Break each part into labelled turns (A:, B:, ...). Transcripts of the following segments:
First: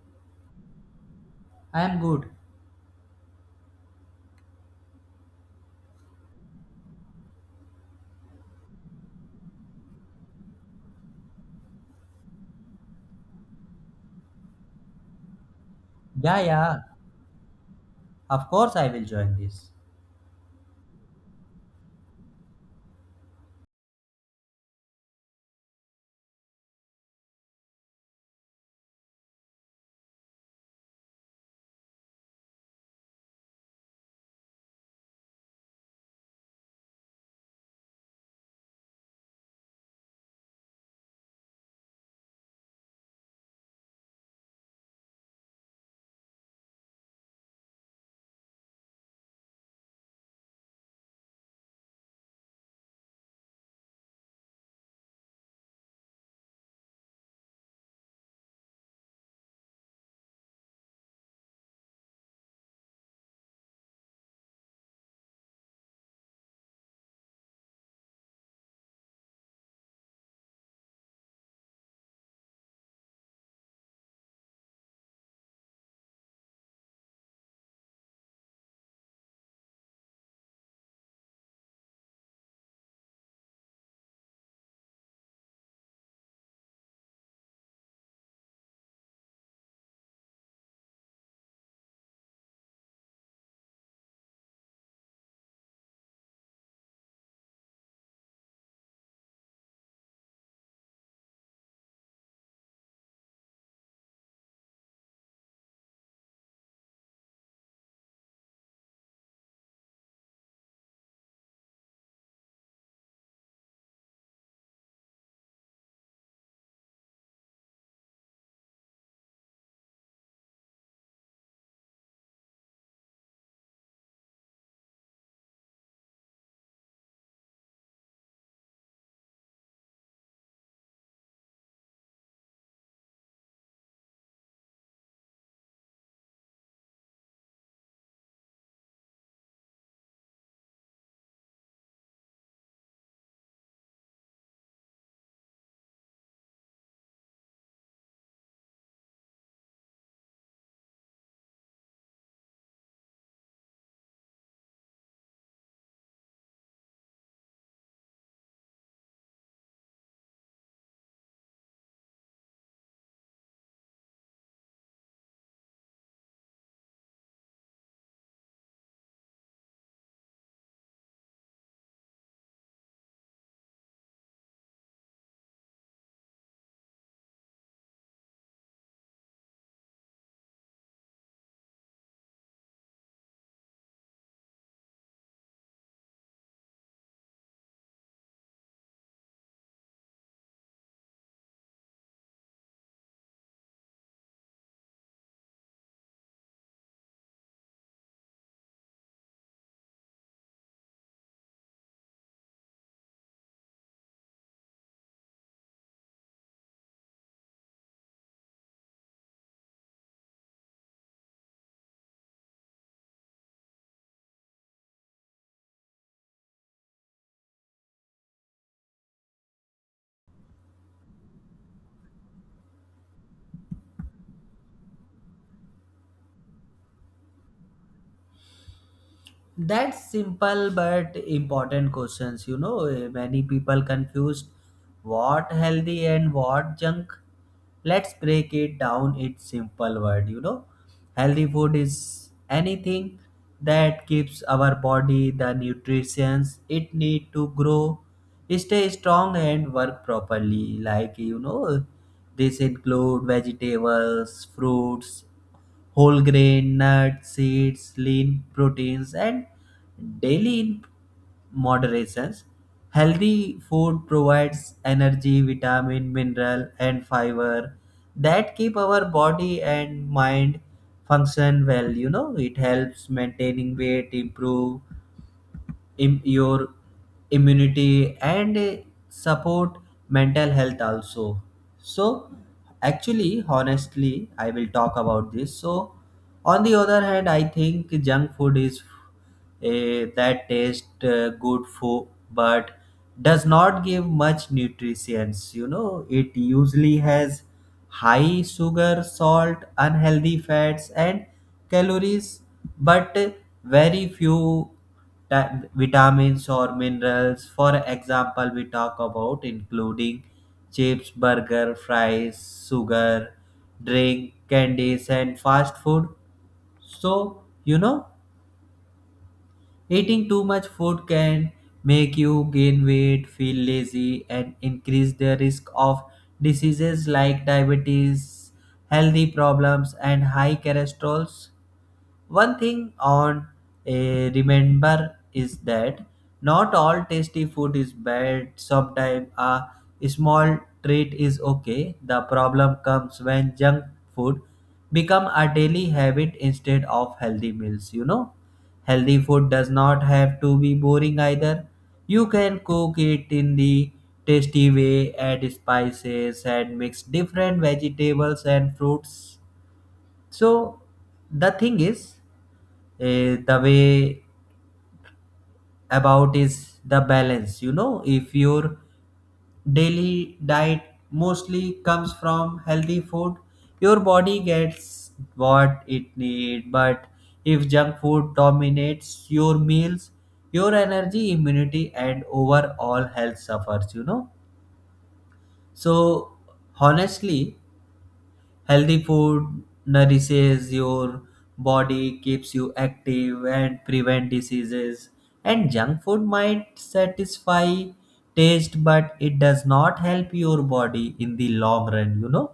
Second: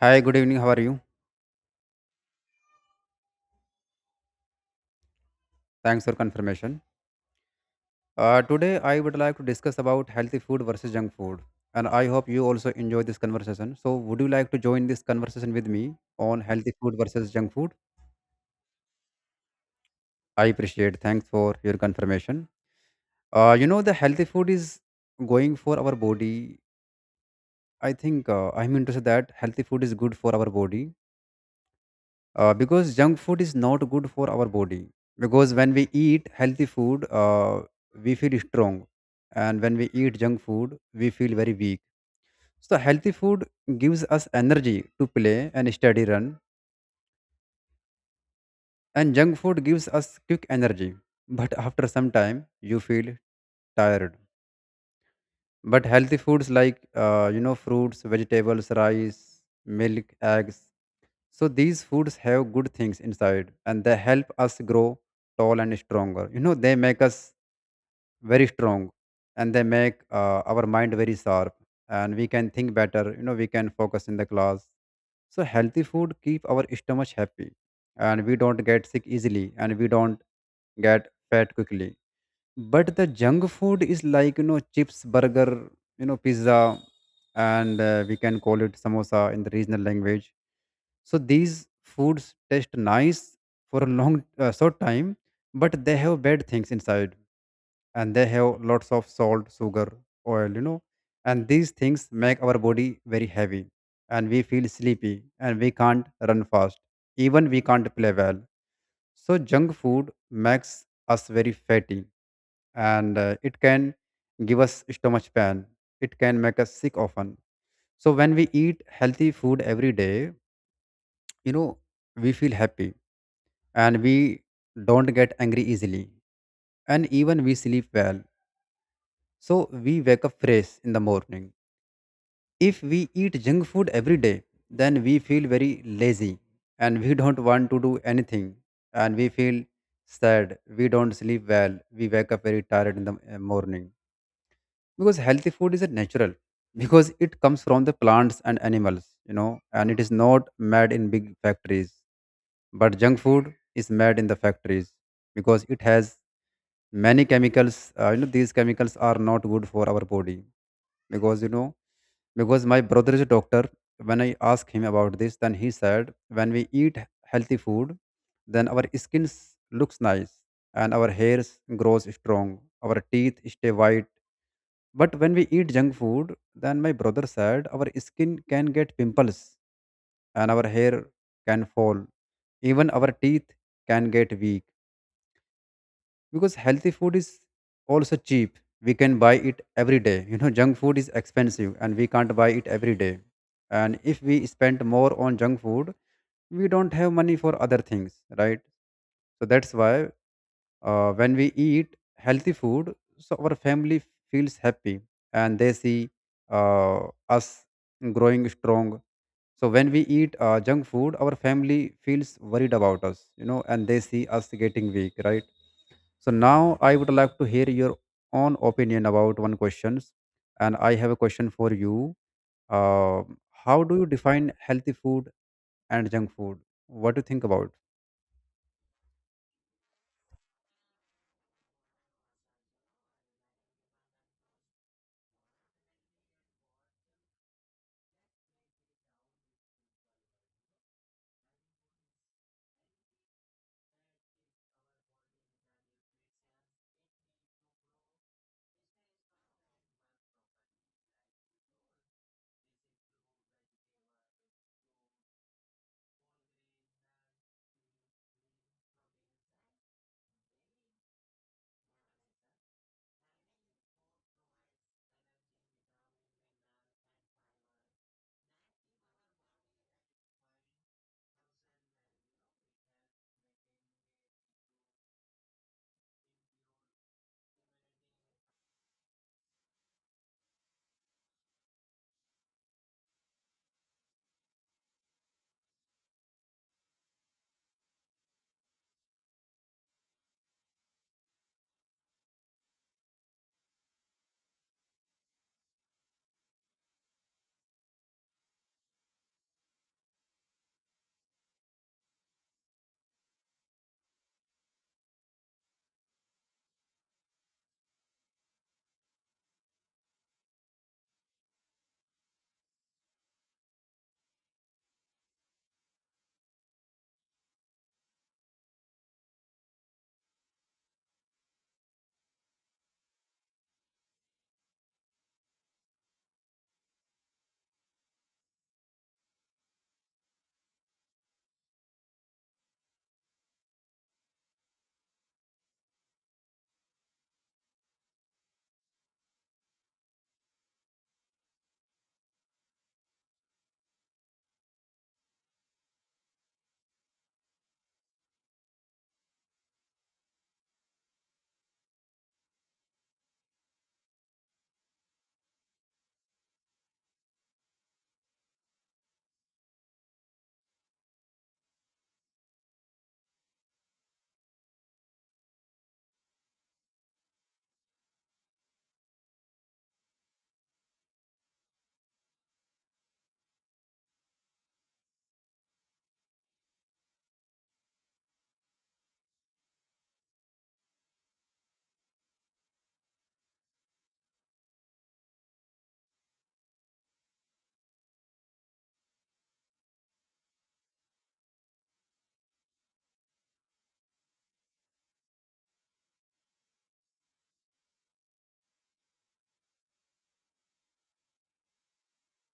A: Hi, good evening. How are you?
B: I am good.
A: Thanks for confirmation. Today, I would like to discuss about healthy food versus junk food, and I hope you also enjoy this conversation. So, would you like to join this conversation with me
B: Yeah,
A: on healthy
B: yeah.
A: food versus junk food?
B: of course, I will join this.
A: I appreciate. Thanks for your confirmation. The healthy food is going for our body. I think I'm interested that healthy food is good for our body because junk food is not good for our body, because when we eat healthy food we feel strong, and when we eat junk food we feel very weak. So healthy food gives us energy to play and study run, and junk food gives us quick energy, but after some time you feel tired. But healthy foods like fruits, vegetables, rice, milk, eggs. So these foods have good things inside and they help us grow tall and stronger. You know, they make us very strong, and they make our mind very sharp, and we can think better. You know, we can focus in the class. So healthy food keep our stomach happy, and we don't get sick easily and we don't get fat quickly. But the junk food is like chips, burger, pizza, and we can call it samosa in the regional language. So these foods taste nice for a long short time, but they have bad things inside, and they have lots of salt, sugar, oil, and these things make our body very heavy, and we feel sleepy and we can't run fast, even we can't play well. So junk food makes us very fatty, and it can give us stomach pain, it can make us sick often. So when we eat healthy food every day, you know we feel happy, and we don't get angry easily, and even we sleep well, so we wake up fresh in the morning. If we eat junk food every day, then we feel very lazy, and we don't want to do anything, and we feel sad, we don't sleep well, we wake up very tired in the morning. Because healthy food is a natural, because it comes from the plants and animals, and it is not made in big factories, but junk food is made in the factories, because it has many chemicals. These chemicals are not good for our body, because you know because my brother is a doctor. When I asked him about this, then he said when we eat healthy food, then our skin looks nice, and our hairs grows strong, our teeth stay white. But when we eat junk food, then my brother said our skin can get pimples, and our hair can fall. Even our teeth can get weak. Because healthy food is also cheap, we can buy it every day. Junk food is expensive and we can't buy it every day. And if we spend more on junk food, we don't have money for other things, right? So that's why when we eat healthy food, so our family feels happy, and they see uh, us growing strong. So when we eat junk food, our family feels worried about us, and they see us getting weak, right? So now I would like to hear your own opinion about one questions, and I have a question for you. Uh, how do you define healthy food and junk food? What do you think about?
B: That's simple but important questions. You know, many people confused what healthy and what junk. Let's break it down. It's simple word. You know, healthy food is anything that keeps our body the nutrients it need to grow, stay strong, and work properly. Like you know, this include vegetables, fruits whole grain, nuts, seeds, lean proteins, and daily in moderations. Healthy food provides energy, vitamin, mineral, and fiber that keep our body and mind function well. You know, it helps maintaining weight, improve your immunity and support mental health also. So actually, honestly, I will talk about this. So on the other hand, I think junk food is that taste good for, but does not give much nutrients. You know, it usually has high sugar, salt, unhealthy fats, and calories, but very few vitamins or minerals. For example, we talk about including chips, burger, fries, sugar, drink, candies, and fast food. So, you know, eating too much food can make you gain weight, feel lazy, and increase the risk of diseases like diabetes, healthy problems, and high cholesterol. One thing on a remember is that not all tasty food is bad. Sometimes a small treat is okay. The problem comes when junk food become a daily habit instead of healthy meals, you know. Healthy food does not have to be boring either. You can cook it in the tasty way, add spices and mix different vegetables and fruits. So the thing is, the way about is the balance. You know, if your daily diet mostly comes from healthy food, your body gets what it need, but if junk food dominates your meals, your energy, immunity, and overall health suffers, you know. So honestly, healthy food nourishes your body, keeps you active, and prevent diseases. And junk food might satisfy taste, but it does not help your body in the long run, you know.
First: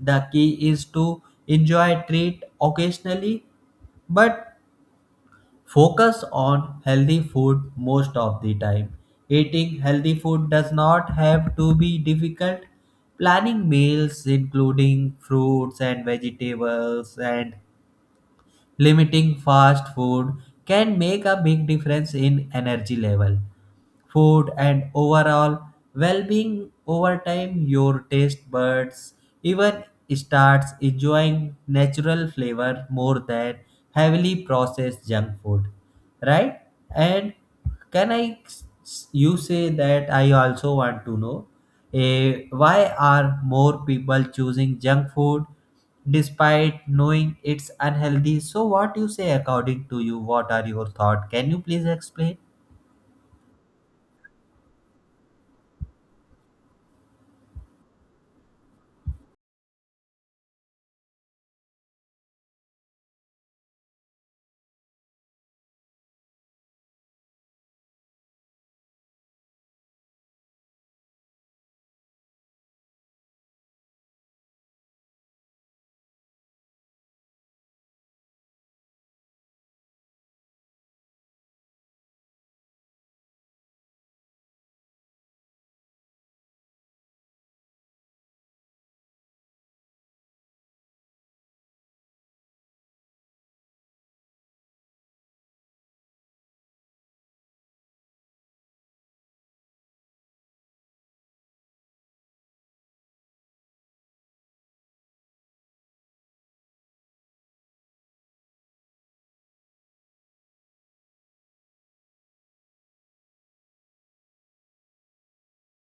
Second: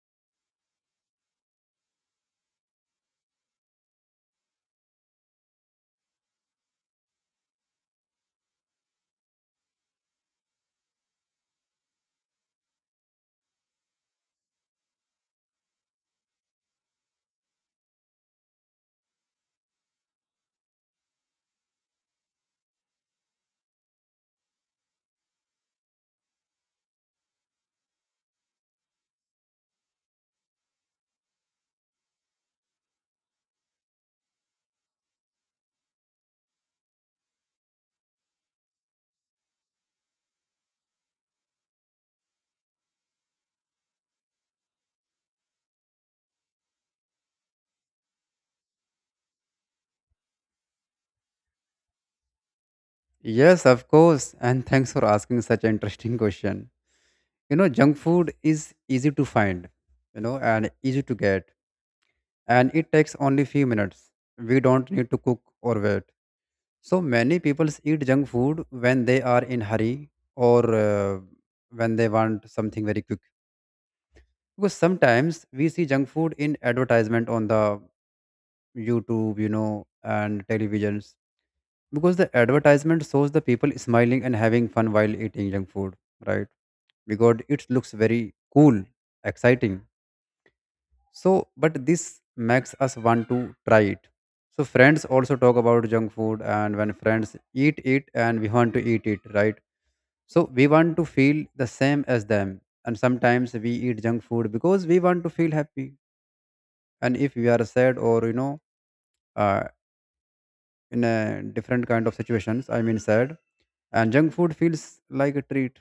B: The key is to enjoy treat occasionally, but focus on healthy food most of the time. Eating healthy food does not have to be difficult. Planning meals, including fruits and vegetables, and limiting fast food, can make a big difference in energy level, food, and overall well being over time. Your taste buds even starts enjoying natural flavor more than heavily processed junk food, right? And you say that I also want to know, why are more people choosing junk food despite knowing it's unhealthy? So what you say, according to you, what are your thoughts? Can you please explain?
A: Yes, of course, and thanks for asking such an interesting question. Junk food is easy to find, and easy to get, and it takes only few minutes, we don't need to cook or wait. So many people eat junk food when they are in hurry, or when they want something very quick. Because sometimes we see junk food in advertisement on the YouTube, and televisions, because the advertisement shows the people smiling and having fun while eating junk food, right? Because it looks very cool, exciting. So, but this makes us want to try it. So, friends also talk about junk food, and when friends eat it and we want to eat it, right? So, we want to feel the same as them. And sometimes we eat junk food because we want to feel happy. And if we are sad or, uh, in a different kind of situations, I mean, sad, and junk food feels like a treat,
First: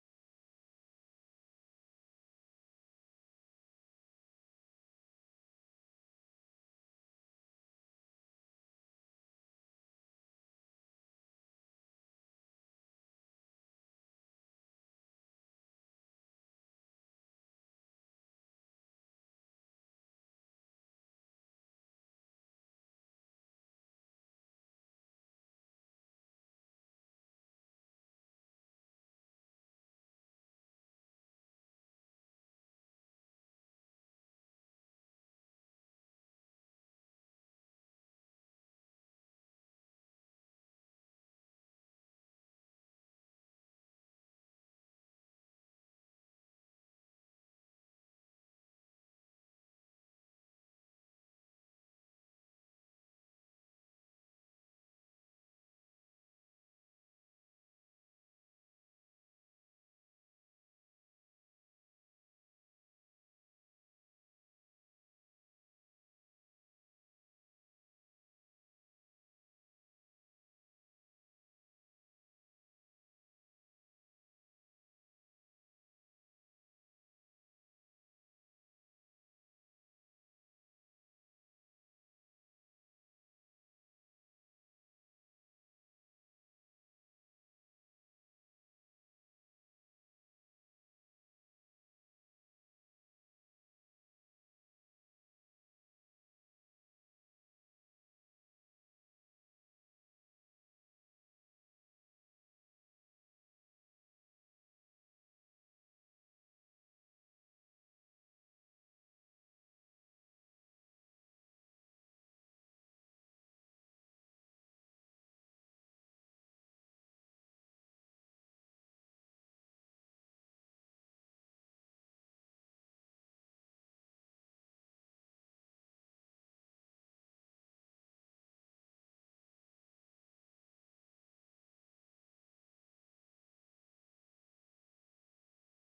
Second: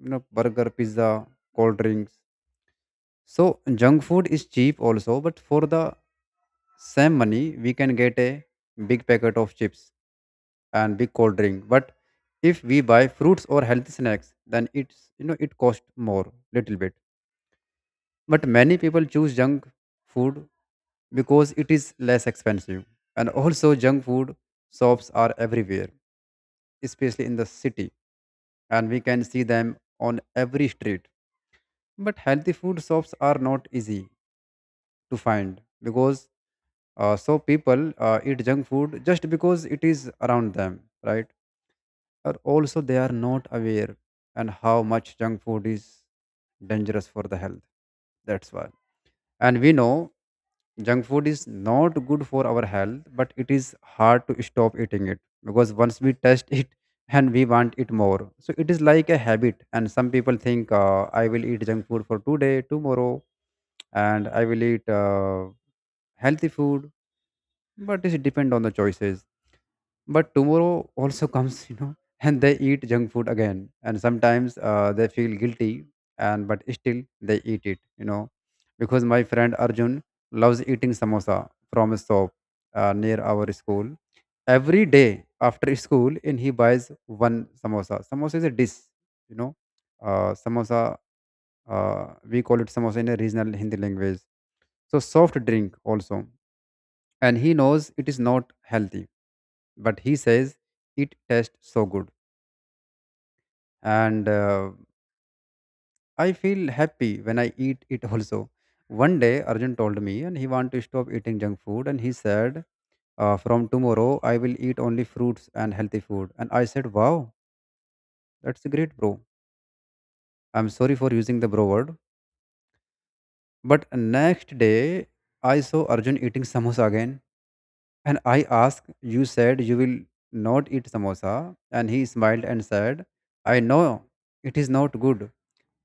A: burger, pizza, cold drinks. So, junk food is cheap also, but for the same money we can get a big packet of chips and big cold drink. But if we buy fruits or healthy snacks, then it's, it costs more little bit. But many people choose junk food because it is less expensive. And also junk food shops are everywhere, especially in the city, and we can see them on every street, but healthy food shops are not easy to find. Because so people eat junk food just because it is around them, right? Or also they are not aware and how much junk food is dangerous for the health, that's why. And we know junk food is not good for our health, but it is hard to stop eating it, because once we test it, and we want it more, so it is like a habit. And some people think I will eat junk food for today, tomorrow, and I will eat healthy food, but it depends on the choices. But tomorrow also comes, and they eat junk food again. And sometimes they feel guilty, and but still they eat it, because my friend Arjun loves eating samosa from a shop near our school. Every day after school, and he buys one samosa. Samosa is a dish, you know, samosa. We call it samosa in a regional Hindi language. So soft drink also, and he knows it is not healthy, but he says it tastes so good, and I feel happy when I eat it also. One day Arjun told me and he want to stop eating junk food, and he said from tomorrow I will eat only fruits and healthy food. And I said, wow, that's great, bro. I'm sorry for using the bro word. But next day I saw Arjun eating samosa again, and I asked, you said you will not eat samosa. And he smiled and said, I know it is not good,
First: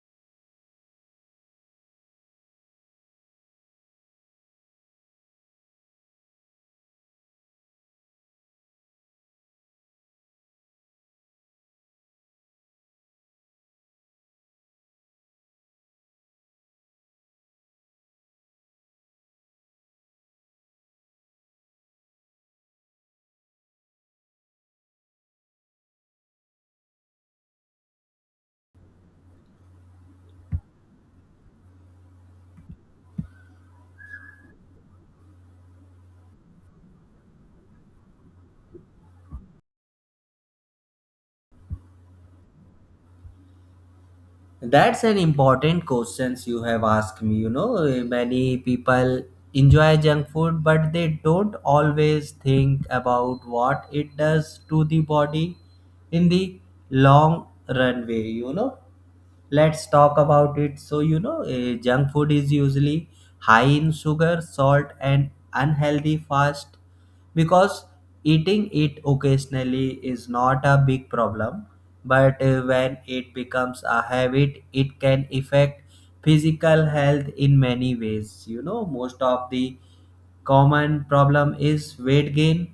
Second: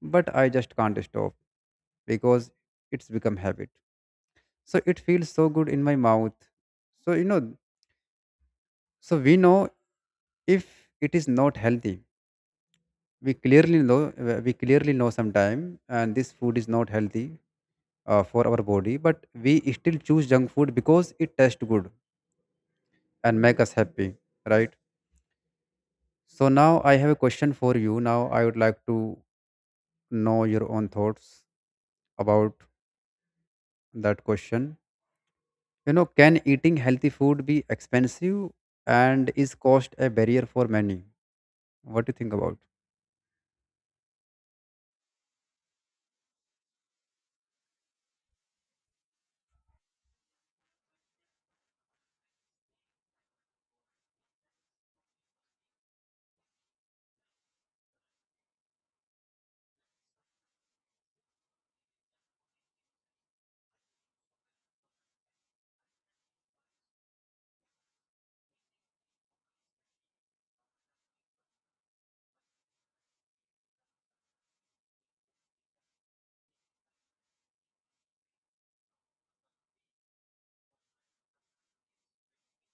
A: but I just can't stop because it's become habit. So it feels so good in my mouth. So you know, so we know if it is not healthy. We clearly know we clearly know sometime, and this food is not healthy for our body. But we still choose junk food because it tastes good and make us happy, right? So now I have a question for you. Now I would like to know your own thoughts about that question. Can eating healthy food be expensive, and is cost a barrier for many? What do you think about?
B: That's an important questions you have asked me. You know, many people enjoy junk food, but they don't always think about what it does to the body in the long runway. You know, let's talk about it. So, you know, junk food is usually high in sugar, salt, and unhealthy fast. Because eating it occasionally is not a big problem, but when it becomes a habit, it can affect physical health in many ways. You know, most of the common problem is weight gain.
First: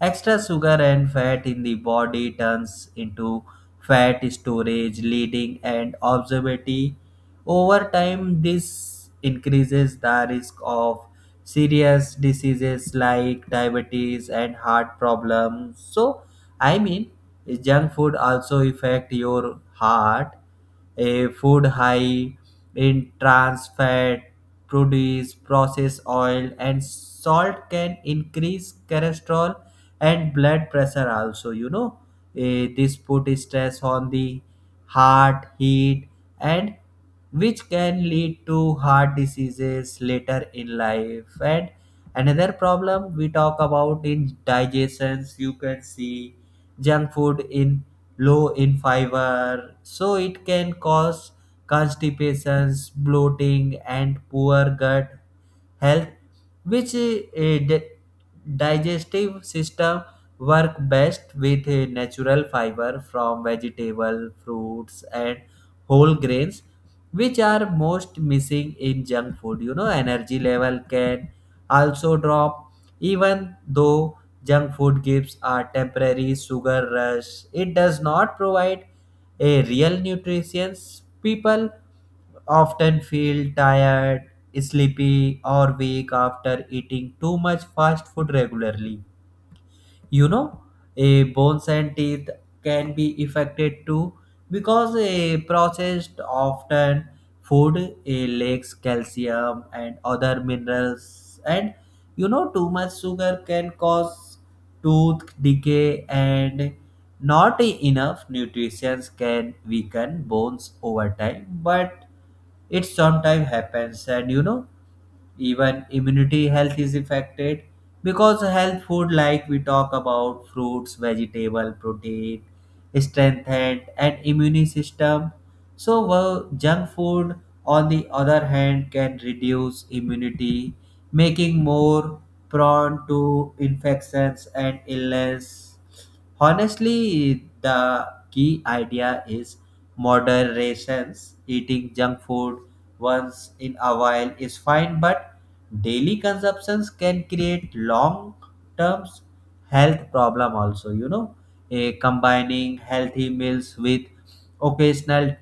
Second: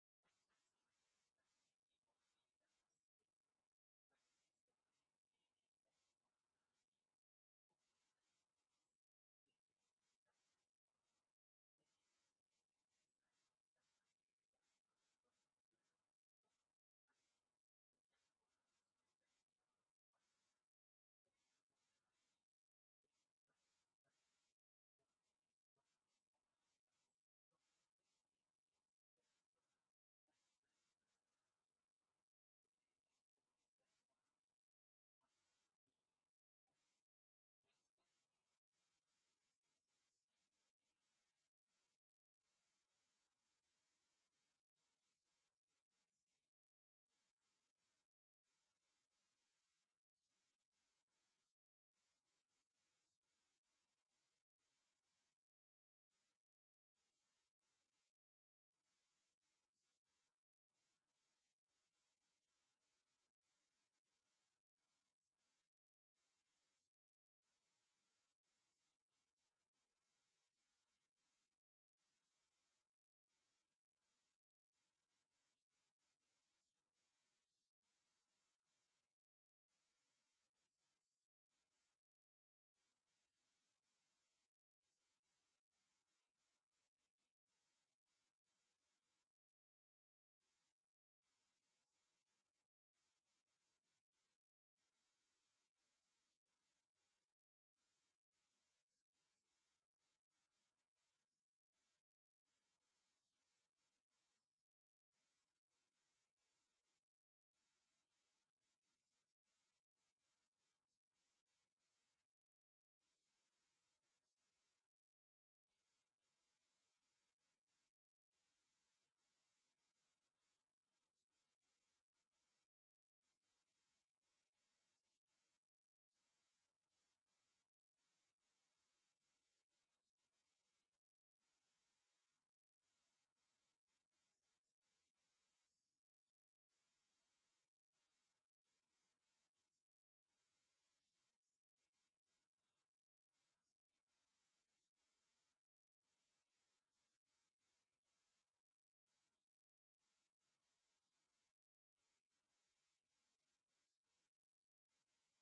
B: Extra sugar and fat in the body turns into fat storage, leading and obesity. Over time, this increases the risk of serious diseases like diabetes and heart problems. So, I mean, junk food also affect your heart. A food high in trans fat, produce, processed oil, and salt can increase cholesterol and blood pressure also, you know. Eh, this put stress on the heart heat and which can lead to heart diseases later in life. And another problem we talk about in digestions. You can see junk food in low in fiber, so it can cause constipations, bloating, and poor gut help, which digestive system work best with natural fiber from vegetable, fruits, and whole grains, which are most missing in junk food. You know, energy level can also drop. Even though junk food gives a temporary sugar rush, it does not provide a real nutrition, people often feel tired, sleepy, or weak after eating too much fast food regularly, you know. A bones and teeth can be affected too, because a processed often food a lacks calcium and other minerals. And you know, too much sugar can cause tooth decay, and not enough nutrition can weaken bones over time, but it sometimes happens. And you know, even immunity health is affected, because health food, like we talk about, fruits, vegetable, protein, strengthened and immune system. So well, junk food on the other hand can reduce immunity, making more prone to infections and illness. Honestly, the key idea is moderations. Eating junk food once in a while is fine, but daily consumptions can create long term health problem also, you know. Eh, combining healthy meals with occasional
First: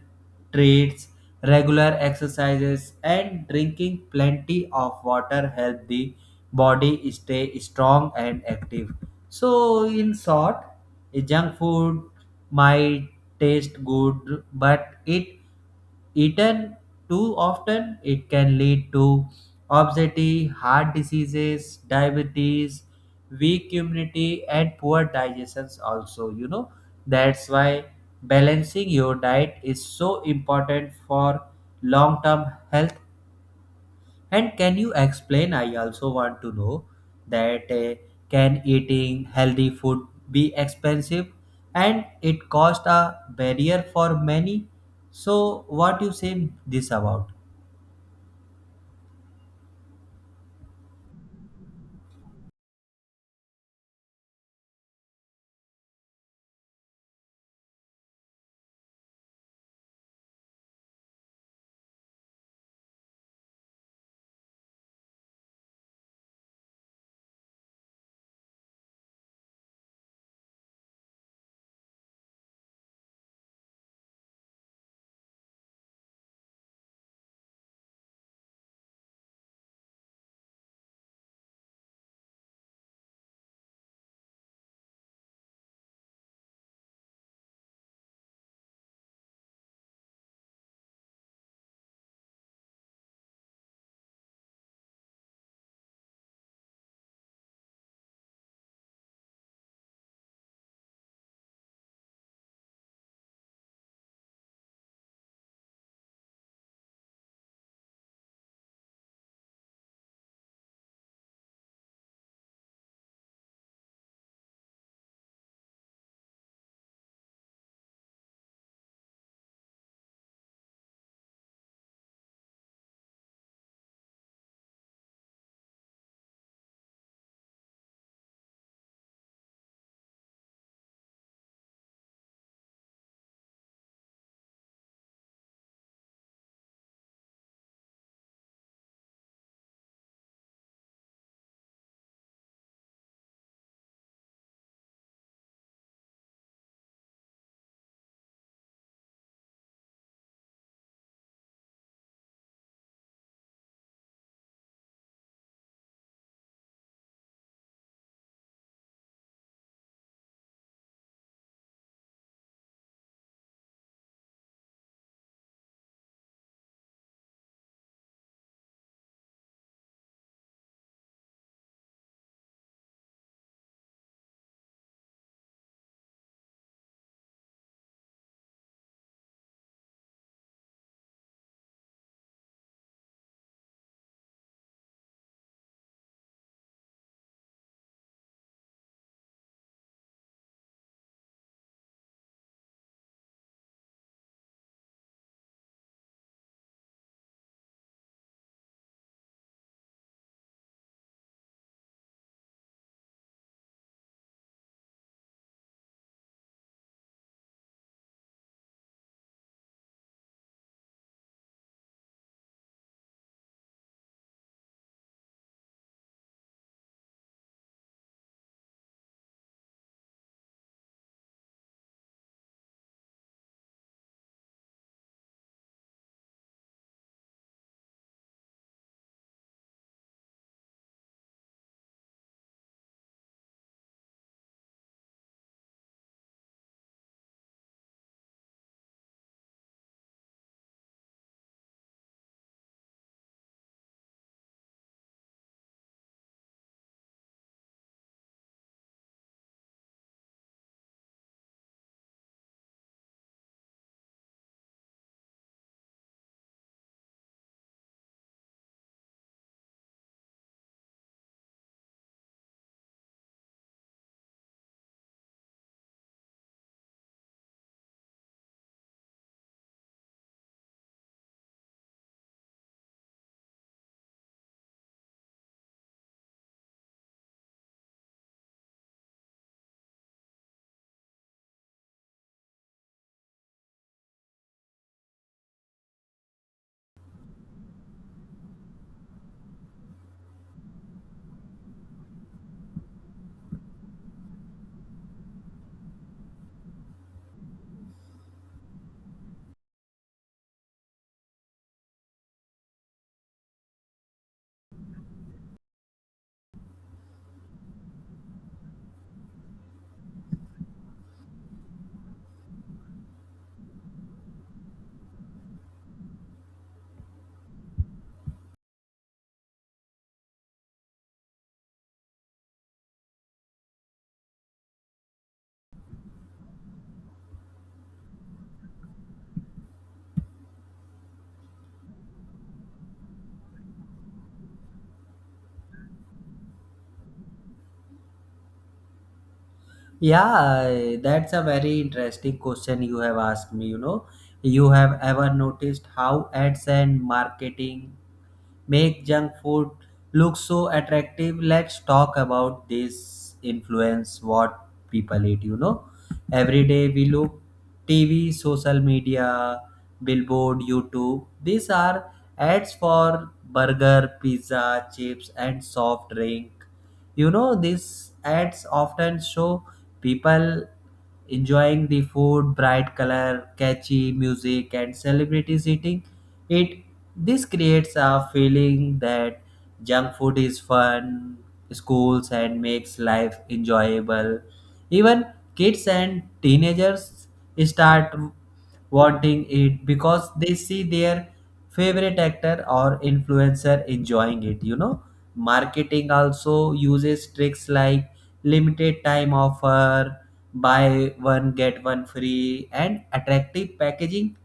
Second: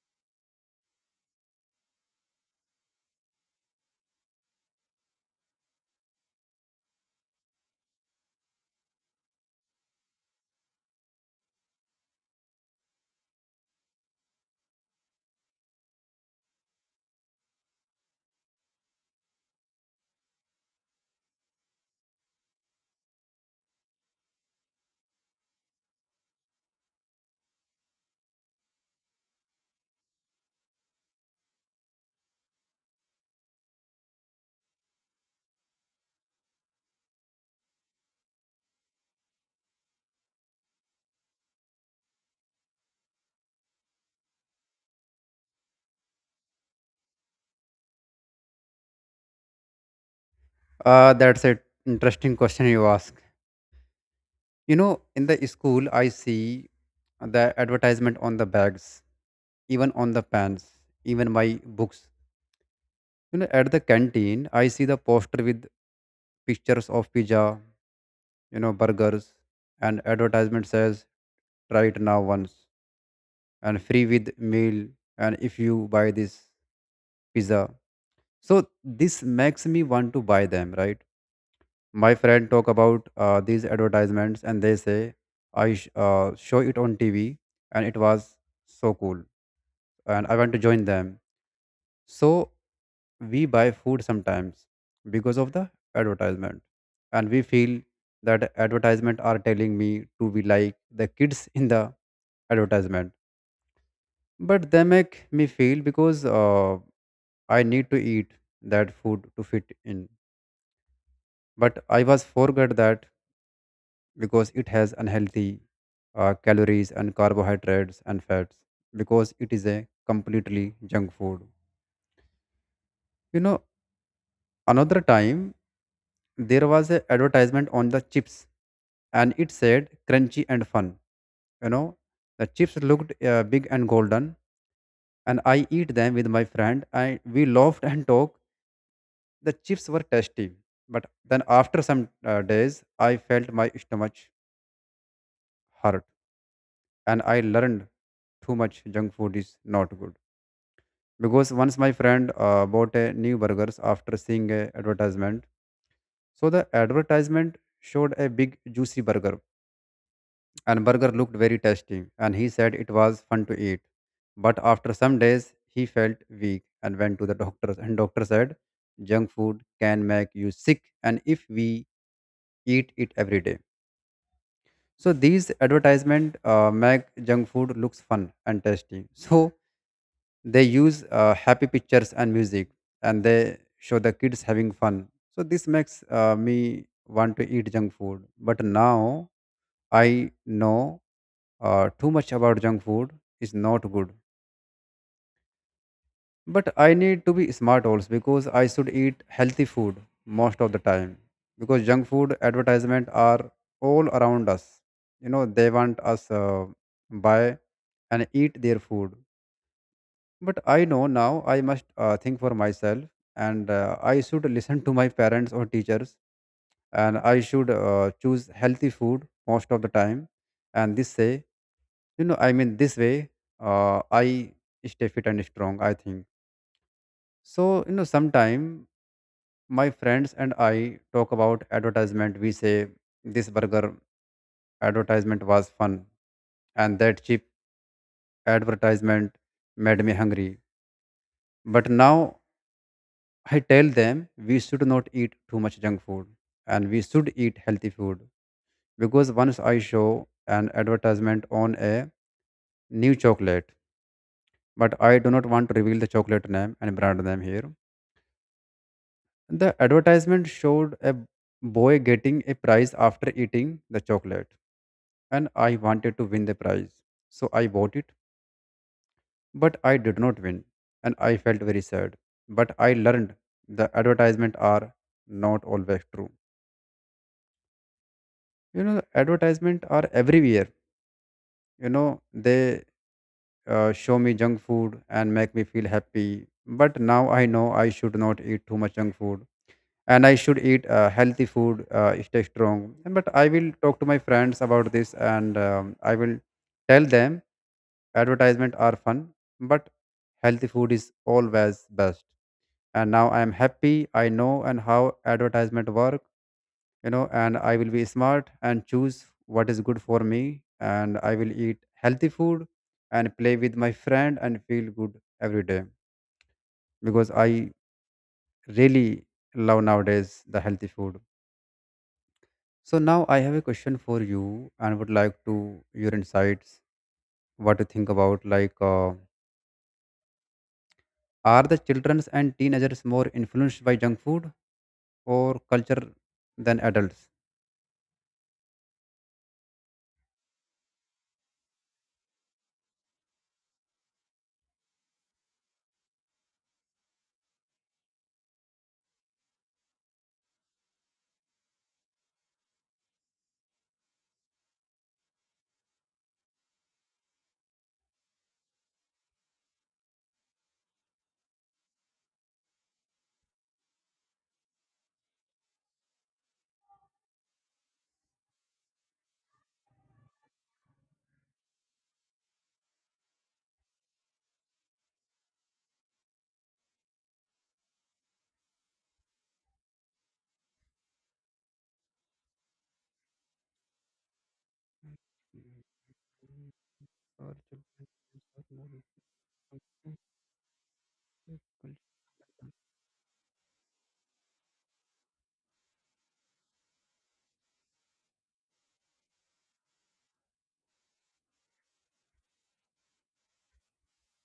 B: treats, regular exercises, and drinking plenty of water help the body stay strong and active. So in short, a junk food might taste good, but it eaten too often, it can lead to obesity, heart diseases, diabetes, weak immunity, and poor digestions. Also, you know, that's why balancing your diet is so important for long-term health. And can you explain? I also want to know that can eating healthy food be expensive, and it cost a barrier for many? So, what you say this about?
A: That's an interesting question you ask. In the school, I see the advertisement on the bags, even on the pans, even my books. At the canteen, I see the poster with pictures of pizza, burgers, and advertisement says, try it now once and free with meal. And if you buy this pizza, so this makes me want to buy them, right? My friend talk about these advertisements, and they say, I show it on TV, and it was so cool, and I want to join them. So we buy food sometimes because of the advertisement, and we feel that advertisement are telling me to be like the kids in the advertisement, but they make me feel because I need to eat that food to fit in. But I was forgot that, because it has unhealthy calories and carbohydrates and fats, because it is a completely junk food. You know another time there was an advertisement on the chips, and it said crunchy and fun. You know the chips looked big and golden, and I eat them with my friend and we laughed and talked. The chips were tasty, but then after some days I felt my stomach hurt, and I learned too much junk food is not good. Because once my friend bought a new burgers after seeing a advertisement. So the advertisement showed a big juicy burger, and burger looked very tasty, and he said it was fun to eat. But after some days he felt weak and went to the doctor, and doctor said junk food can make you sick and if we eat it every day. So these advertisement make junk food looks fun and tasty. So they use happy pictures and music, and they show the kids having fun, so this makes me want to eat junk food. But now I know too much about junk food is not good, but I need to be smart also because I should eat healthy food most of the time, because junk food advertisement are all around us. You know, they want us buy and eat their food. But I know now I must think for myself, and I should listen to my parents or teachers, and I should choose healthy food most of the time. And this say, this way I stay fit and strong, I think. So, you know, sometime my friends and I talk about advertisement. We say this burger advertisement was fun, and that cheap advertisement made me hungry. But now I tell them we should not eat too much junk food, and we should eat healthy food, because once I show an advertisement on a new chocolate, but I do not want to reveal the chocolate name and brand name here. The advertisement showed a boy getting a prize after eating the chocolate, and I wanted to win the prize. So I bought it, but I did not win, and I felt very sad. But I learned the advertisement are not always true. You know, advertisement are everywhere. You know, they show me junk food and make me feel happy, but now I know I should not eat too much junk food, and I should eat healthy food, stay strong. And but I will talk to my friends about this, and I will tell them advertisement are fun, but healthy food is always best. And now I am happy I know and how advertisement work. You know, and I will be smart and choose what is good for me, and I will eat healthy food and play with my friend and feel good every day, because I really love nowadays the healthy food. So now I have a question for you, and would like to your insights what to think about, like are the children and teenagers more influenced by junk food or culture than adults?
B: Yeah, that's a very interesting question you have asked me. You know, you have ever noticed how ads and marketing make junk food look so attractive? Let's talk about this influence what people eat. You know, every day we look TV, social media, billboard, YouTube. These are ads for burger, pizza, chips, and soft drink. You know, these ads often show people enjoying the food, bright color, catchy music, and celebrities eating it. This creates a feeling that junk food is fun schools and makes life enjoyable. Even kids and teenagers start wanting it because they see their favorite actor or influencer enjoying it. You know, marketing also uses tricks like limited time offer, buy one get one free, and attractive packaging.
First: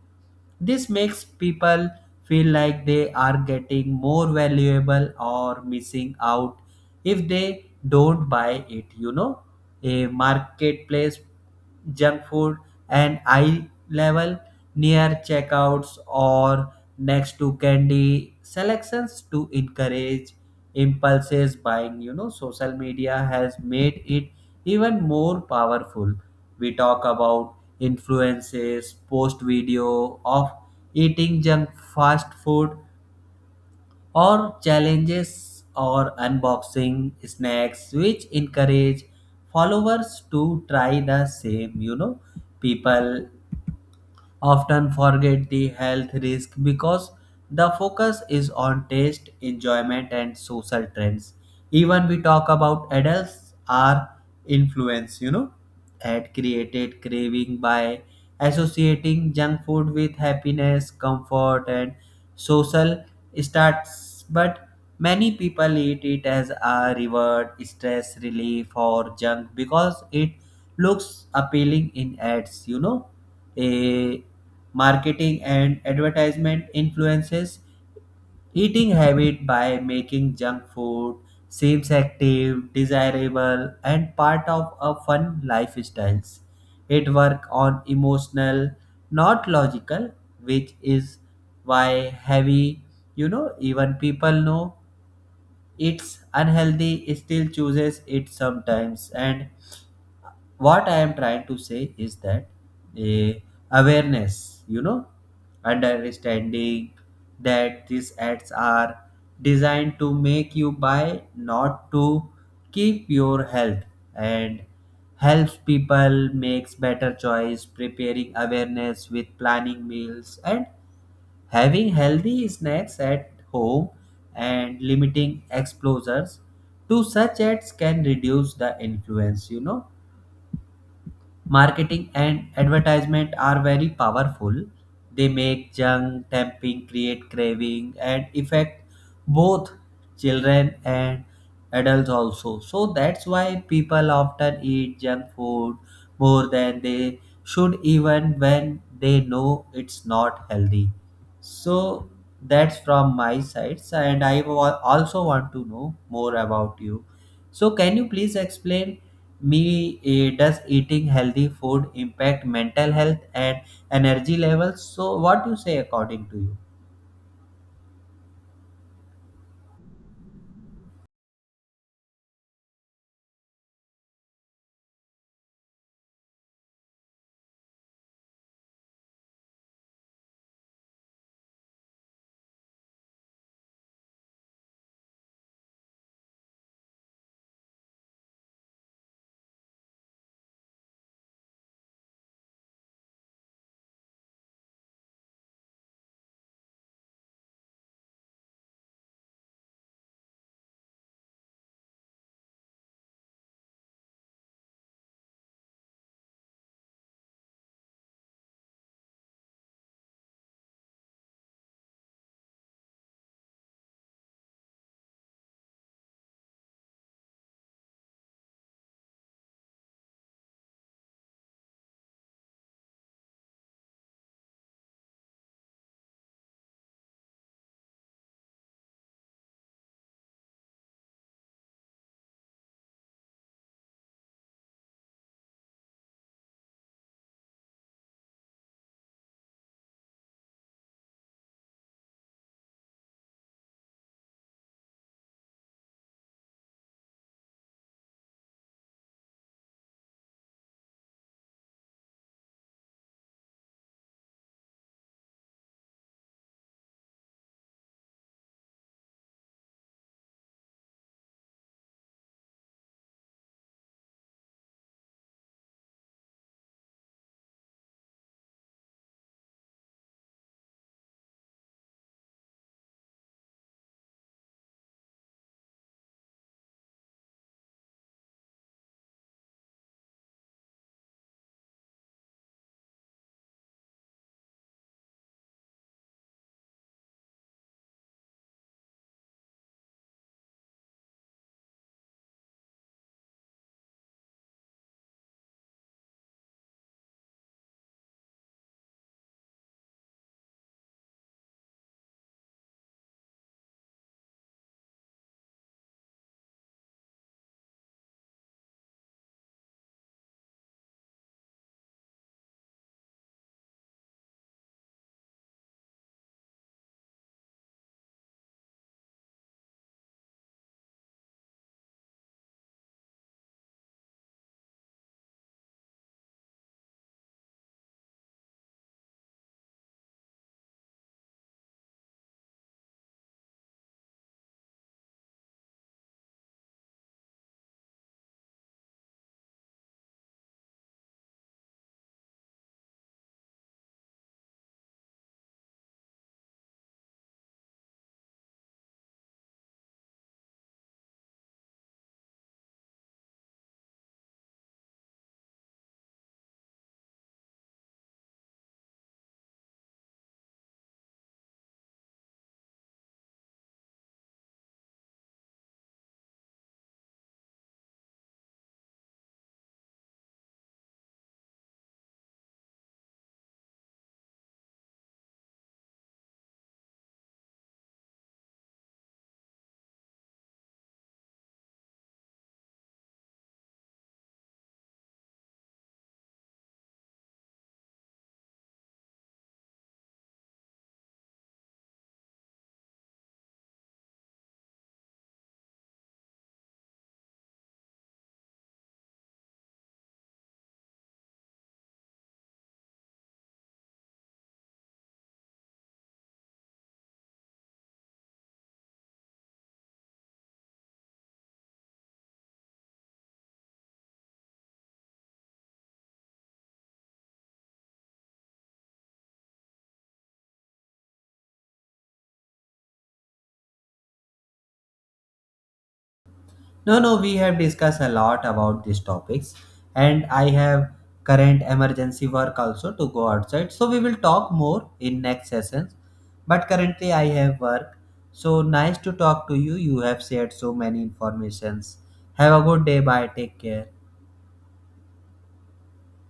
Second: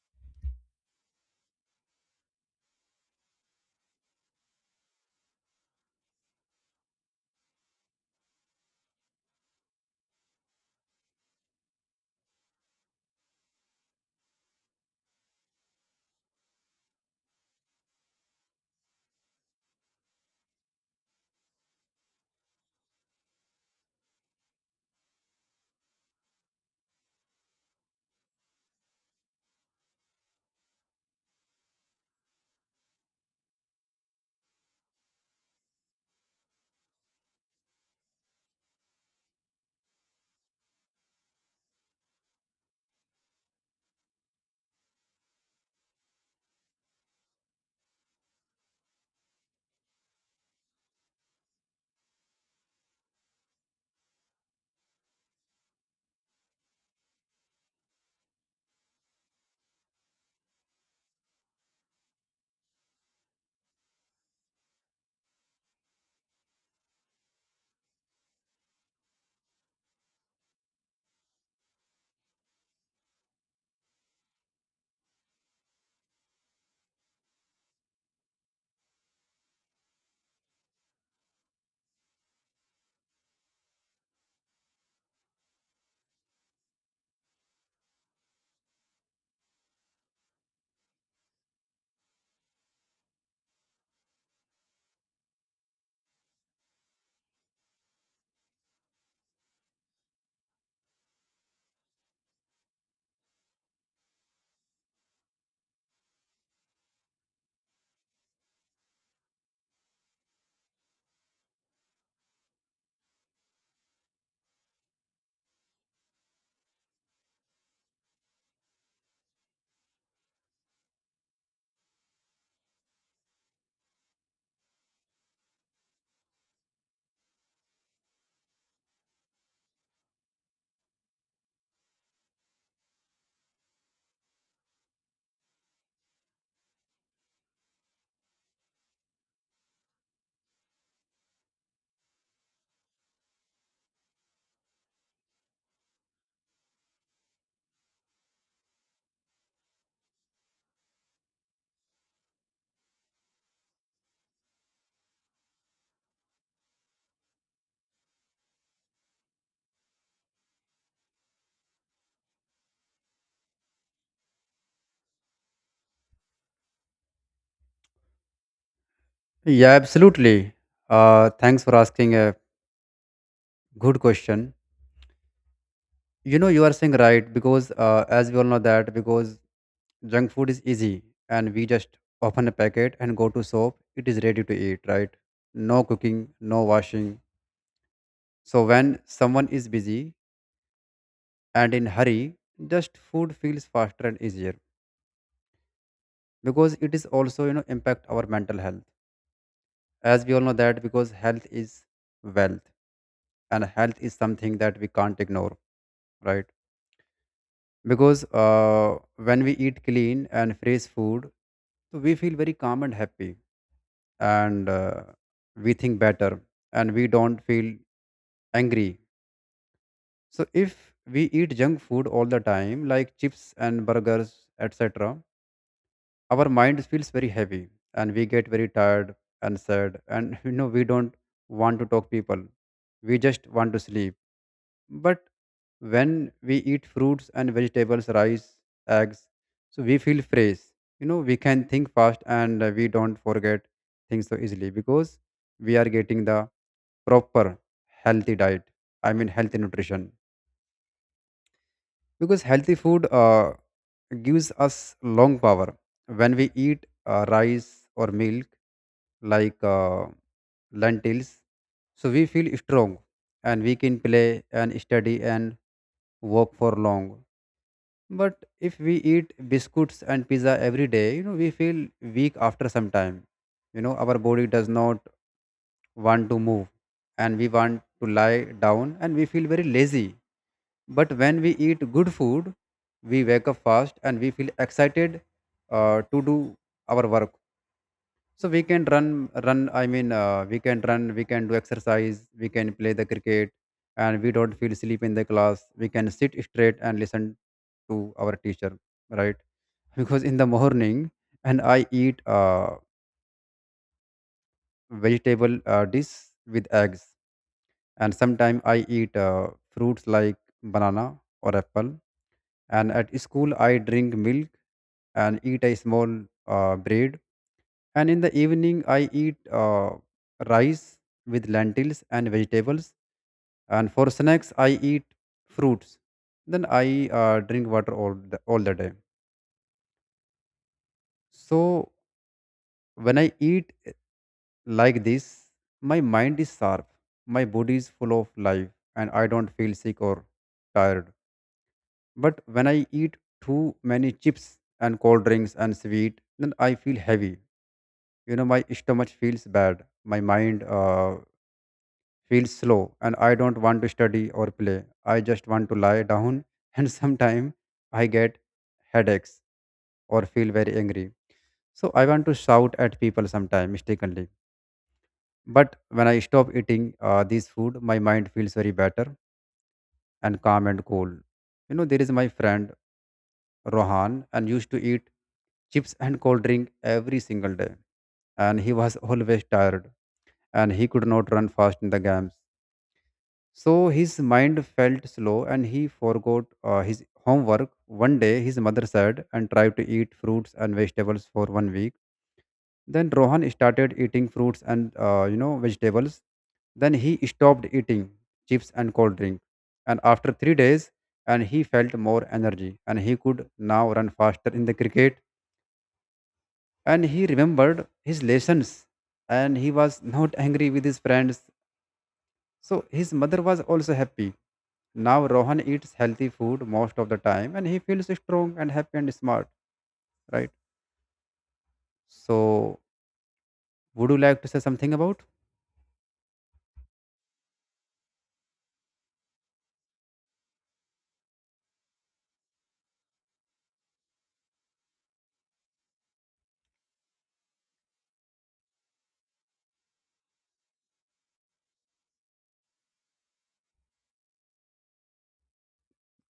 B: This makes people feel like they are getting more valuable or missing out if they don't buy it. You know, a marketplace, junk food, and eye level near checkouts or next to candy selections to encourage impulses buying. You know, social media has made it even more powerful. We talk about influences post video of eating junk, fast food, or challenges, or unboxing snacks, which encourage followers to try the same. You know, people often forget the health risk because the focus is on taste, enjoyment, and social trends. Even we talk about adults are influenced, you know, had created craving by associating junk food with happiness, comfort, and social starts. But many people eat it as a reward, stress relief, or junk because it looks appealing in ads, you know. A marketing and advertisement influences eating habit by making junk food seems active, desirable, and part of a fun lifestyles. It work on emotional, not logical, which is why heavy, you know, even people know it's unhealthy, still chooses it sometimes. And what I am trying to say is that, eh, awareness, you know, understanding that these ads are designed to make you buy, not to keep your health, and helps people makes better choice, preparing awareness with planning meals and having healthy snacks at home, and limiting exposures to such ads can reduce the influence, you know. Marketing and advertisement are very powerful. They make junk, tempting, create craving, and affect both children and adults also. So that's why people often eat junk food more than they should, even when they know it's not healthy. So that's from my side, and I also want to know more about you. So, can you please explain me, does eating healthy food impact mental health and energy levels? So what do you say, according to you?
A: Yeah, absolutely. Thanks for asking a good question. You know, you are saying right because, as we all know that, because junk food is easy and we just open a packet and go to shop. It is ready to eat, right? No cooking, no washing. So when someone is busy and in hurry, just food feels faster and easier, because it is also, you know, impact our mental health. As we all know that, because health is wealth, and health is something that we can't ignore, right? Because when we eat clean and fresh food, so we feel very calm and happy, and we think better and we don't feel angry. So if we eat junk food all the time, like chips and burgers etc, our mind feels very heavy, and we get very tired and sad. And you know, we don't want to talk people, we just want to sleep. But when we eat fruits and vegetables, rice, eggs, so we feel fresh. You know, we can think fast, and we don't forget things so easily, because we are getting the proper healthy diet, I mean healthy nutrition. Because healthy food gives us long power. When we eat rice or milk, like lentils, so we feel strong, and we can play and study and work for long. But if we eat biscuits and pizza every day, you know, we feel weak after some time. You know, our body does not want to move, and we want to lie down and we feel very lazy. But when we eat good food, we wake up fast and we feel excited to do our work. So we can we can run. We can do exercise. We can play the cricket, and we don't feel sleep in the class. We can sit straight and listen to our teacher, right? Because in the morning, and I eat vegetable dish with eggs, and sometimes I eat fruits like banana or apple, and at school I drink milk and eat a small bread, and in the evening I eat rice with lentils and vegetables, and for snacks I eat fruits, then I drink water all the day. So when I eat like this, my mind is sharp, my body is full of life, and I don't feel sick or tired. But when I eat too many chips and cold drinks and sweet, then I feel heavy. You know, my stomach feels bad. My mind feels slow, and I don't want to study or play. I just want to lie down, and sometimes I get headaches or feel very angry. So I want to shout at people sometimes mistakenly. But when I stop eating this food, my mind feels very better and calm and cool. You know, there is my friend Rohan and used to eat chips and cold drink every single day. And he was always tired, and he could not run fast in the games. So his mind felt slow and he forgot his homework. One day, his mother said and tried to eat fruits and vegetables for one week. Then Rohan started eating fruits and, you know, vegetables. Then he stopped eating chips and cold drink. And after 3 days, and he felt more energy, and he could now run faster in the cricket, and he remembered his lessons, and he was not angry with his friends, so his mother was also happy. Now Rohan eats healthy food most of the time, and he feels strong and happy and smart, right? So would you like to say something about?
B: No, no, we have discussed a lot about these topics, and I have current emergency work also to go outside, so we will talk more in next sessions. But currently I have work. So nice to talk to you. You have shared so many informations. Have a good day. Bye, take care.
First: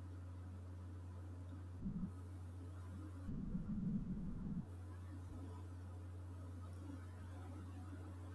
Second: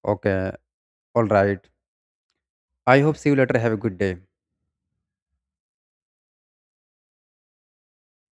A: Okay. All right. I hope see you later. Have a good day.